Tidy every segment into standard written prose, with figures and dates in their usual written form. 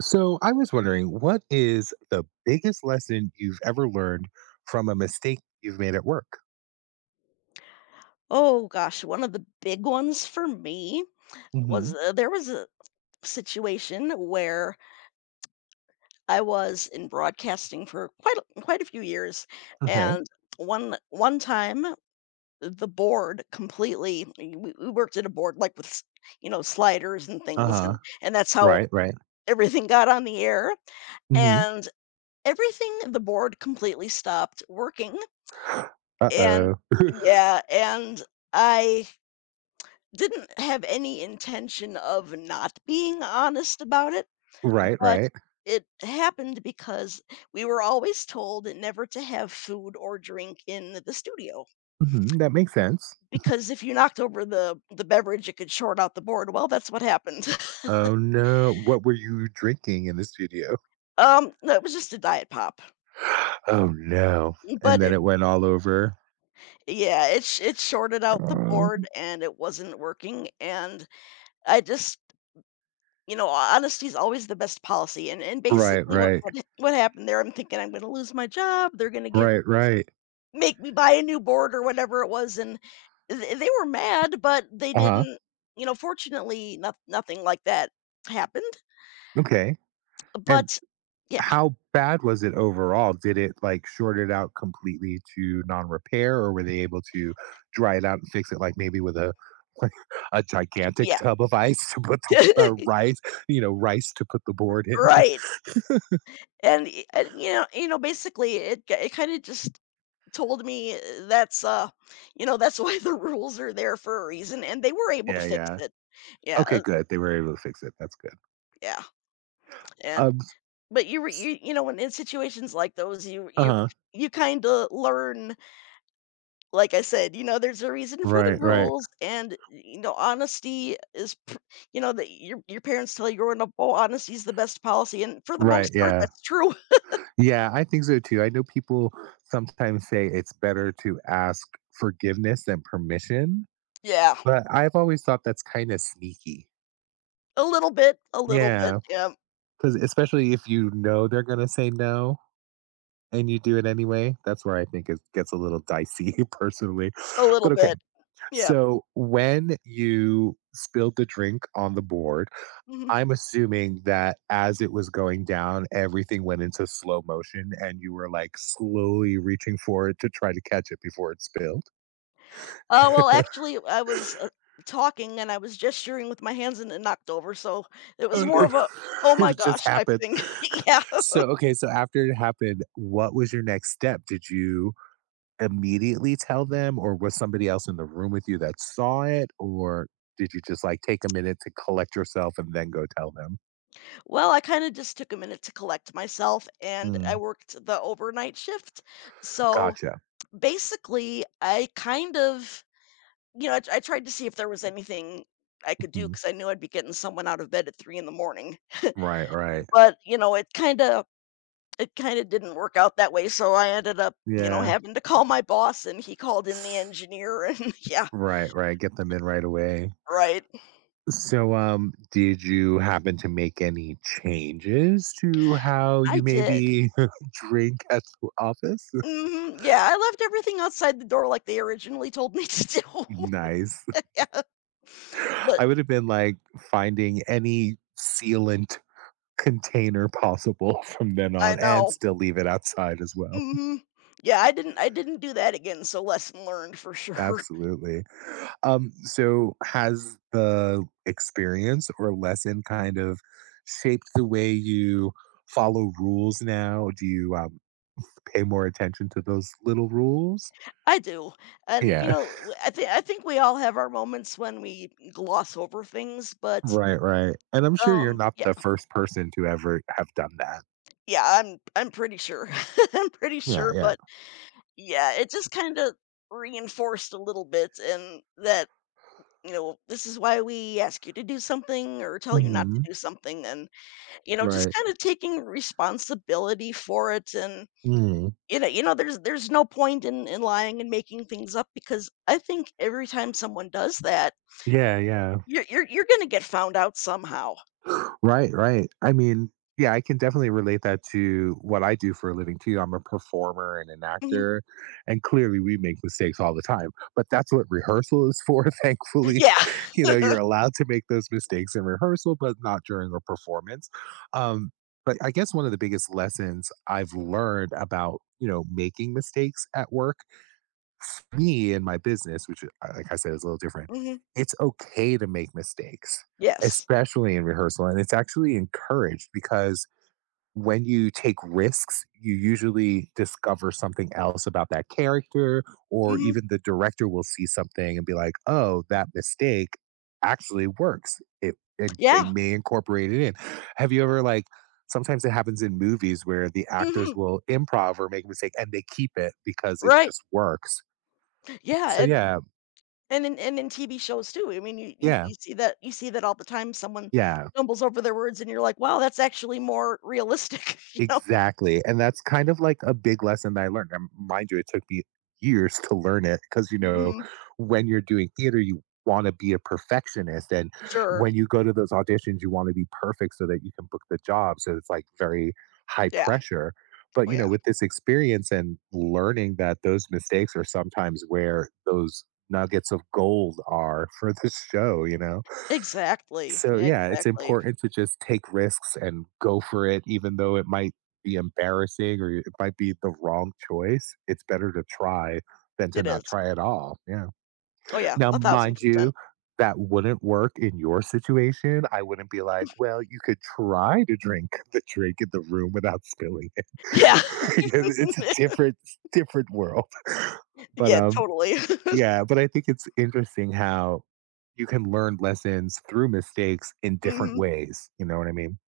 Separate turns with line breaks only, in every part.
So I was wondering, what is the biggest lesson you've ever learned from a mistake you've made at work?
Oh gosh, one of the big ones for me was
Hmm.
there was a situation where I was in broadcasting for quite a few years,
Okay.
and one time the board completely we worked at a board like with you know sliders and
Uh
things
huh.
and that's how
Right. Right.
everything got on the air
Hmm.
and everything the board completely stopped working
Uh
and
oh.
yeah and I didn't have any intention of not being honest about it,
Right.
but
Right.
it happened because we were always told never to have food or drink in the studio,
Hmm. That makes sense.
because if you knocked over the beverage, it could short out the board. Well, that's what happened.
Oh no! What were you drinking in the studio?
No, it was just a diet pop,
Oh no! And
but
then
it
it went all over.
yeah, it shorted out the
Oh,
board, and it wasn't working, and I just you know, honesty is always the best policy, and
right.
basically what
Right.
what what happened there, I'm thinking I'm gonna lose my job, they're gonna give
Right. Right.
make me buy a new board or whatever it was, and they were mad, but they
Uh
didn't
huh.
you know, fortunately, nothing like that happened,
Okay. And
but yeah,
how bad was it overall? Did it, like, short it out completely to non-repair, or were they able to dry it out and fix it, like, maybe with a like, a gigantic
yeah.
tub of ice to put the uh, rice you know, rice to put the board in?
Right, and, you know, basically, it kinda just told me that's, uh you know, that's why the rules are there for a reason, and they were able to
Yeah,
fix
yeah.
it. Yeah,
Okay, good. They were able to fix it. That's good.
yeah, and
Um
but you were you know, when in situations like those, you
Uh-huh.
you kinda learn, like I said, you know, there's a reason for the
Right, right.
rules and, you know, honesty is pr you know, that your parents tell you growing up, "Oh, honesty is the best policy," and for the
Right,
most part,
yeah.
that's true.
Yeah, I think so too. I know people sometimes say it's better to ask forgiveness than permission,
Yeah.
but I've always thought that's kinda sneaky.
A little bit,
Yeah.
yeah,
'Cause especially if you know they're gonna say no and you do it anyway, that's where I think it gets a little dicey personally.
a little
But okay,
bit. Yeah.
so when you spilled the drink on the board,
Mhm.
I'm assuming that as it was going down, everything went into slow motion and you were like slowly reaching for it to try to catch it before it spilled.
Well, actually, I was, talking and I was gesturing with my hands and it knocked over, so it was
And
more
it
of a, "Oh my
it just
gosh," type
happened.
thing. Yeah.
So, okay, so after it happened, what was your next step? Did you immediately tell them, or was somebody else in the room with you that saw it, or did you just, like, take a minute to collect yourself and then go tell them?
Well, I kinda just took a minute to collect myself, and I
Mm,
worked the overnight shift. So,
gotcha.
basically, I kind of you know, I tried to see if there was anything I could do
Mhm.
because I knew I'd be getting someone out of bed at 3 in the morning,
Right, right.
but, you know, it kinda didn't work out that way, so I ended up, you know,
Yeah.
having to call my boss, and he called in the engineer, and yeah,
Right, right, get them in right away.
right.
So, did you happen to make any changes to how
I
you
did.
maybe drink at the office?
Mhm, yeah, I left everything outside the door like they originally told me to do.
Nice.
Yeah. But
I would have been, like, finding any sealant container possible from then
I
on and
know.
still leave it outside as well.
Mhm. Yeah, I didn't do that again, so lesson learned for sure.
Absolutely. So has the experience or lesson kind of shaped the way you follow rules now? Do you pay more attention to those little rules?
I do. And, you
Yeah,
know, w I think. I think we all have our moments when we gloss over things, but,
right, right. And I'm sure you're not the
yeah
first person to ever have done that.
yeah, I'm pretty sure. I'm pretty
Yeah,
sure,
yeah.
but, yeah, it just kinda reinforced a little bit and that, you know, this is why we ask you to do something or tell you not to
Hmm.
do something and, you know, just
Right.
kinda taking responsibility for it and
Hmm.
you know you know, there's no point in lying and making things up because I think every time someone does that,
Yeah, yeah.
you're you're gonna get found out somehow.
Right, right. I mean, yeah, I can definitely relate that to what I do for a living too. I'm a performer and an
Mhm.
actor, and clearly we make mistakes all the time. But that's what rehearsal is for, thankfully.
Yeah.
You know, you're allowed to make those mistakes in rehearsal, but not during a performance. Um, but I guess one of the biggest lessons I've learned about, you know, making mistakes at work for me and my business, which like I said is a little different,
Mhm.
it's okay to make mistakes,
Yes.
especially in rehearsal. And it's actually encouraged because when you take risks, you usually discover something else about that character, or
Mhm.
even the director will see something and be like, oh, that mistake actually works. It and they
Yeah.
may incorporate it in. Have you ever like sometimes it happens in movies where the actors
Mhm.
will improv or make a mistake and they keep it because it
Right.
just works.
Yeah,
So
and
yeah,
and in TV shows too. I mean, you
yeah,
you see that all the time. Someone
yeah,
stumbles over their words and you're like, "Wow, that's actually more realistic," you know?
exactly. And that's kind of like a big lesson that I learned. And mind you, it took me years to learn it because you know,
Mhm.
when you're doing theater, you want to be a perfectionist, and
Sure.
when you go to those auditions, you want to be perfect so that you can book the job. So it's like very high
Yeah.
pressure. But
Oh,
you
yeah.
know, with this experience and learning that those mistakes are sometimes where those nuggets of gold are for the show, you know.
Exactly.
So, yeah, it's
Exactly.
important to just take risks and go for it, even though it might be embarrassing or it might be the wrong choice. It's better to try than to
It
not
is.
try at all. Yeah.
Oh, yeah,
Now, mind
1000%.
you, that wouldn't work in your situation. I wouldn't be like, well, you could try to drink the drink in the room without spilling it.
Yeah.
it's a different, different world. But
Yeah,
um,
totally.
yeah, but I think it's interesting how you can learn lessons through mistakes in different
Mhm.
ways. You know what I mean?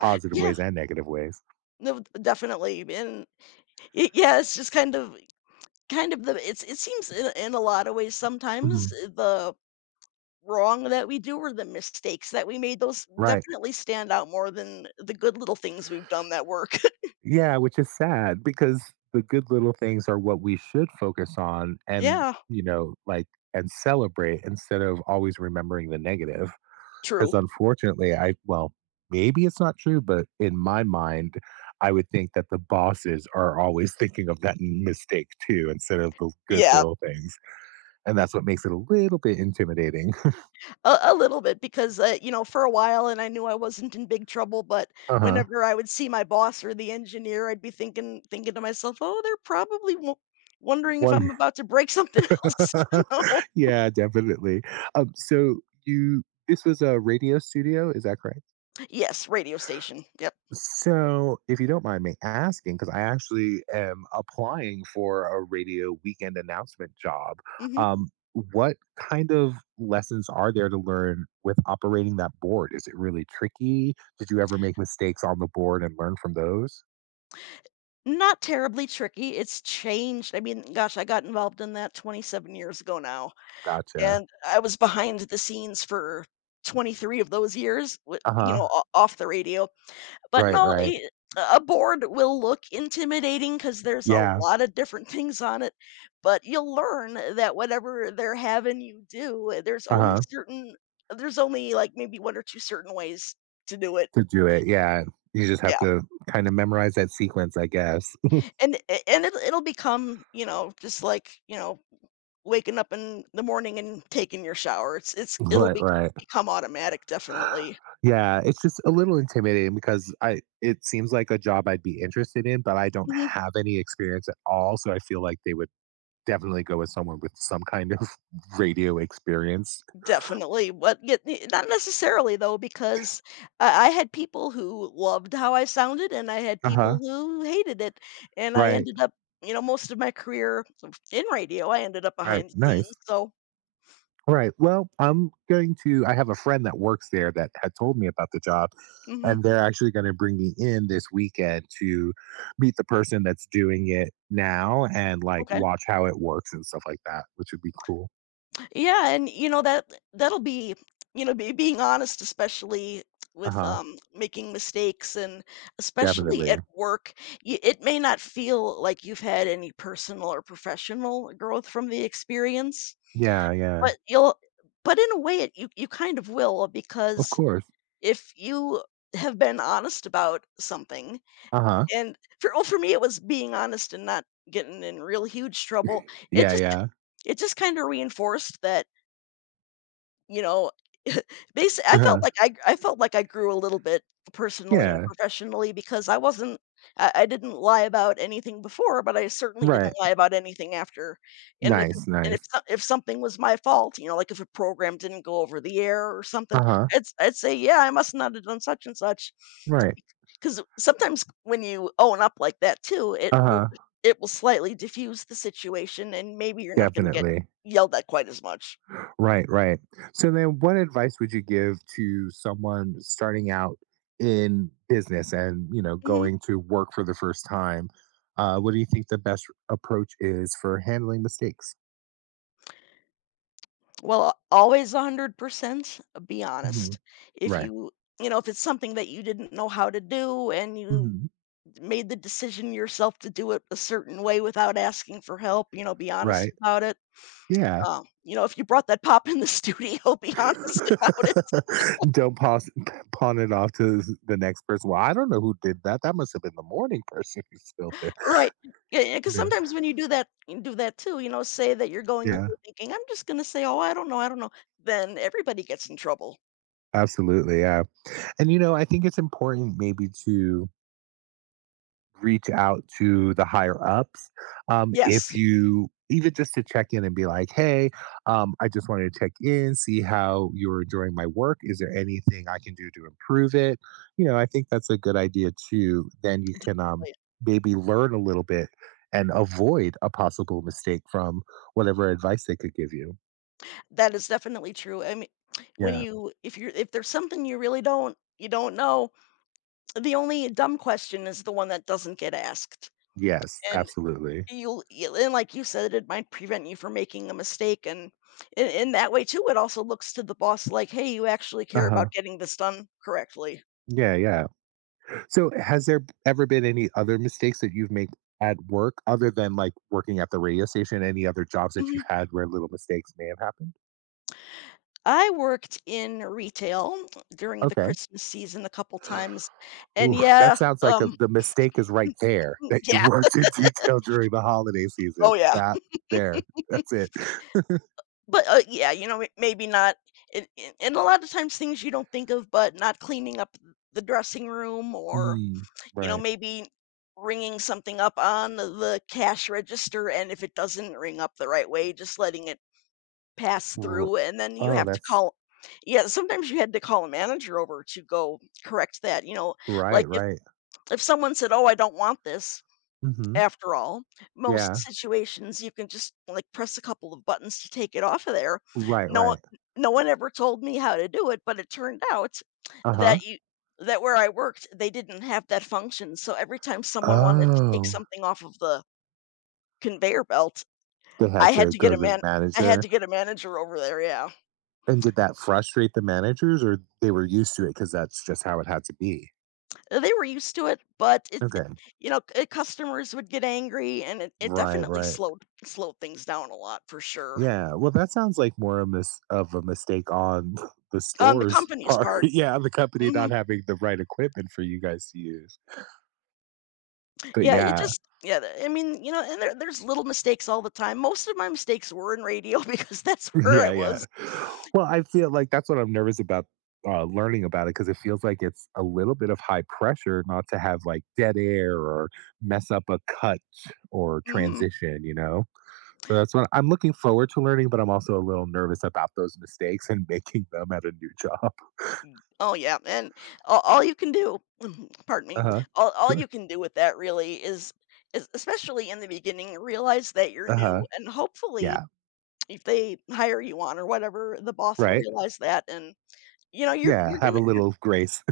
Positive
Yeah.
ways and negative ways.
No, d definitely, and y yeah, it's just kind of the it's it seems in a lot of ways sometimes
Hmm.
the wrong that we do or the mistakes that we made, those
Right.
definitely stand out more than the good little things we've done that work.
Yeah, which is sad because the good little things are what we should focus on and,
Yeah.
you know, like, and celebrate instead of always remembering the negative. Because
True.
unfortunately, I, well, maybe it's not true, but in my mind, I would think that the bosses are always thinking of that mistake too instead of the good
Yeah.
little things. And that's what makes it a little bit intimidating.
A little bit because, you know, for a while and I knew I wasn't in big trouble, but
Uh-huh.
whenever I would see my boss or the engineer, I'd be thinking to myself, "Oh, they're probably wo wondering if
One.
I'm about to break something else," you know?
Yeah, definitely. So you this was a radio studio, is that correct?
Yes, radio station. Yep.
So, if you don't mind me asking, because I actually am applying for a radio weekend announcement job,
Mhm.
um, what kind of lessons are there to learn with operating that board? Is it really tricky? Did you ever make mistakes on the board and learn from those?
Not terribly tricky, it's changed. I mean, gosh, I got involved in that 27 years ago now,
Gotcha.
and I was behind the scenes for 23 of those years with
Uh
you
huh.
know, o off the radio. But
Right,
no,
right.
I a board will look intimidating because there's a
Yeah.
lot of different things on it, but you'll learn that whatever they're having you do, eh, there's
Uh
only
huh.
certain there's only, like, maybe 1 or 2 certain ways to do it.
To do it, yeah. You just
Yeah,
have to kinda memorize that sequence, I guess.
and it'll become, you know, just like, you know, waking up in the morning and taking your shower. It's it'll
Right,
be
right.
become automatic, definitely.
Yeah, it's just a little intimidating because I it seems like a job I'd be interested in, but I don't
Mhm.
have any experience at all, so I feel like they would definitely go with someone with some kind of radio experience.
Definitely, what yet not necessarily though, because I had people who loved how I sounded, and I had people
Uh-huh.
who hated it, and I
Right,
ended up you know, most of my career in radio, I ended up
right,
behind the scenes,
nice.
so
Right. Well, I'm going to I have a friend that works there that had told me about the job,
mhm,
and they're actually going to bring me in this weekend to meet the person that's doing it now and like
okay.
watch how it works and stuff like that, which would be cool.
Yeah, and, you know, that'll be you know, be being honest, especially
Uh
with,
huh.
making mistakes and especially
Definitely.
at work, y it may not feel like you've had any personal or professional growth from the experience.
Yeah. Yeah.
But you'll but in a way, it you you kind of will
Of
because
course.
if you have been honest about something
Uh huh.
and for well, for me, it was being honest and not getting in real huge trouble. It
Yeah.
just
Yeah.
kinda reinforced that you know, basically, I
Uh
felt
huh.
like I felt like I grew a little bit personally and
Yeah.
professionally because I didn't lie about anything before, but I certainly didn't
Right.
lie about anything after, and if
Nice. Nice.
if something was my fault, you know, like if a program didn't go over the air or something,
Uh huh.
I'd say, "Yeah, I must not have done such and such,"
Right.
because sometimes when you own up like that too, it
Uh
will
huh.
slightly diffuse the situation, and maybe you're not gonna get
Definitely.
yelled at quite as much.
Right, right. So then what advice would you give to someone starting out in business and, you know,
Mhm.
going to work for the first time? What do you think the best approach is for handling mistakes?
Well, always 100%, be
Hmm.
honest. If
Right.
you, you know, if it's something that you didn't know how to do and you
Hmm.
made the decision yourself to do it a certain way without asking for help, you know, be honest
Right.
about it.
Yeah.
You know, if you brought that pop in the studio, be honest about it.
don't pass, pawn it off to the next person. Well, I don't know who did that. That must have been the morning person who spilled it.
Right. Yeah, because
You know?
sometimes when you do that too, you know, say that you're going into
Yeah.
it thinking, I'm just going to say, oh, I don't know. Then everybody gets in trouble.
Absolutely. Yeah. And, you know, I think it's important maybe to reach out to the higher ups if
Yes.
you even just to check in and be like, hey, I just wanted to check in, see how you're enjoying my work. Is there anything I can do to improve it? You know, I think that's a good idea. Too then you can maybe learn a little bit and avoid a possible mistake from whatever advice they could give you.
That is definitely true. I mean, when
Yeah.
you if there's something you really don't you don't know, the only dumb question is the one that doesn't get asked.
Yes,
And
absolutely.
you'll you and like you said, it might prevent you from making a mistake. And in that way too, it also looks to the boss like, hey, you actually care about
Uh-huh.
getting this done correctly.
Yeah, yeah. So has there ever been any other mistakes that you've made at work other than like working at the radio station? Any other jobs that
Mhm.
you've had where little mistakes may have happened?
I worked in retail during the
Okay.
Christmas season a couple times, and
Ooh,
yeah,
that sounds like a,
um,
the mistake is right there that you
yeah,
worked in detail during the holiday season.
oh yeah.
That there, that's it.
But, yeah, you know, m maybe not and a lot of times things you don't think of, but not cleaning up the dressing room or,
Mm,
you know,
right.
maybe ringing something up on the cash register, and if it doesn't ring up the right way, just letting it pass
R-
through, and then you
Oh,
have to
that's
call yeah, sometimes you had to call a manager over to go correct that, you know,
right,
like,
right.
if someone said, "Oh, I don't want this."
Hmm.
After all, most
Yeah.
situations, you can just, like, press a couple of buttons to take it off of there.
Right,
No o
right.
no one ever told me how to do it, but it turned out
Uh huh.
that you that where I worked, they didn't have that function, so every time someone wanted to take
Oh,
something off of the conveyor belt,
they had
I had
to
to get
go
a
to the
man I had
manager.
to get a manager over there, yeah.
And did that frustrate the managers or they were used to it because that's just how it had to be?
They were used to it, but it
Okay.
you know, c customers would get angry, and it
Right,
definitely
right.
slowed things down a lot for sure.
Yeah. Well, that sounds like more a mis- of a mistake on the
On the
store's
company's
part.
part
yeah, the company not
mhm.
having the right equipment for you guys to use. But
Yeah, it
yeah.
just yeah, th I mean, you know, and there's little mistakes all the time. Most of my mistakes were in radio because that's where I
Yeah, yeah.
was.
Well, I feel like that's what I'm nervous about learning about it because it feels like it's a little bit of high pressure not to have like dead air or mess up a cut or
Mhm.
transition, you know? So that's what I'm looking forward to learning, but I'm also a little nervous about those mistakes and making them at a new job.
Oh, yeah, and all you can do pardon me.
Uh-huh.
All you
Sure.
can do with that really is especially in the beginning, realize that you're
Uh-huh.
new, and hopefully,
Yeah.
if they hire you on or whatever, the boss will
Right.
realize that, and, you know, you're
Yeah.
you're
Have a
gonna you're
little grace.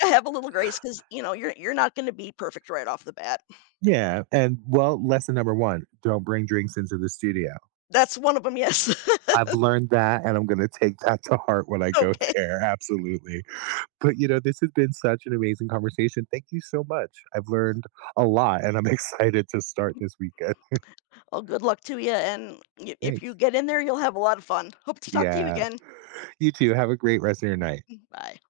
gonna have a little grace because you know, you're not gonna be perfect right off the bat.
yeah. And well, lesson number one, don't bring drinks into the studio.
That's one of them. Yes.
I've learned that and I'm gonna take that to heart when I go
Okay.
there. Absolutely. But you know, this has been such an amazing conversation. Thank you so much. I've learned a lot and I'm excited to start this weekend.
Well, good luck to you. And y- if you
Thanks.
get in there, you'll have a lot of fun. Hope to talk to you
Yeah.
again.
You too. Have a great rest of your night.
Bye.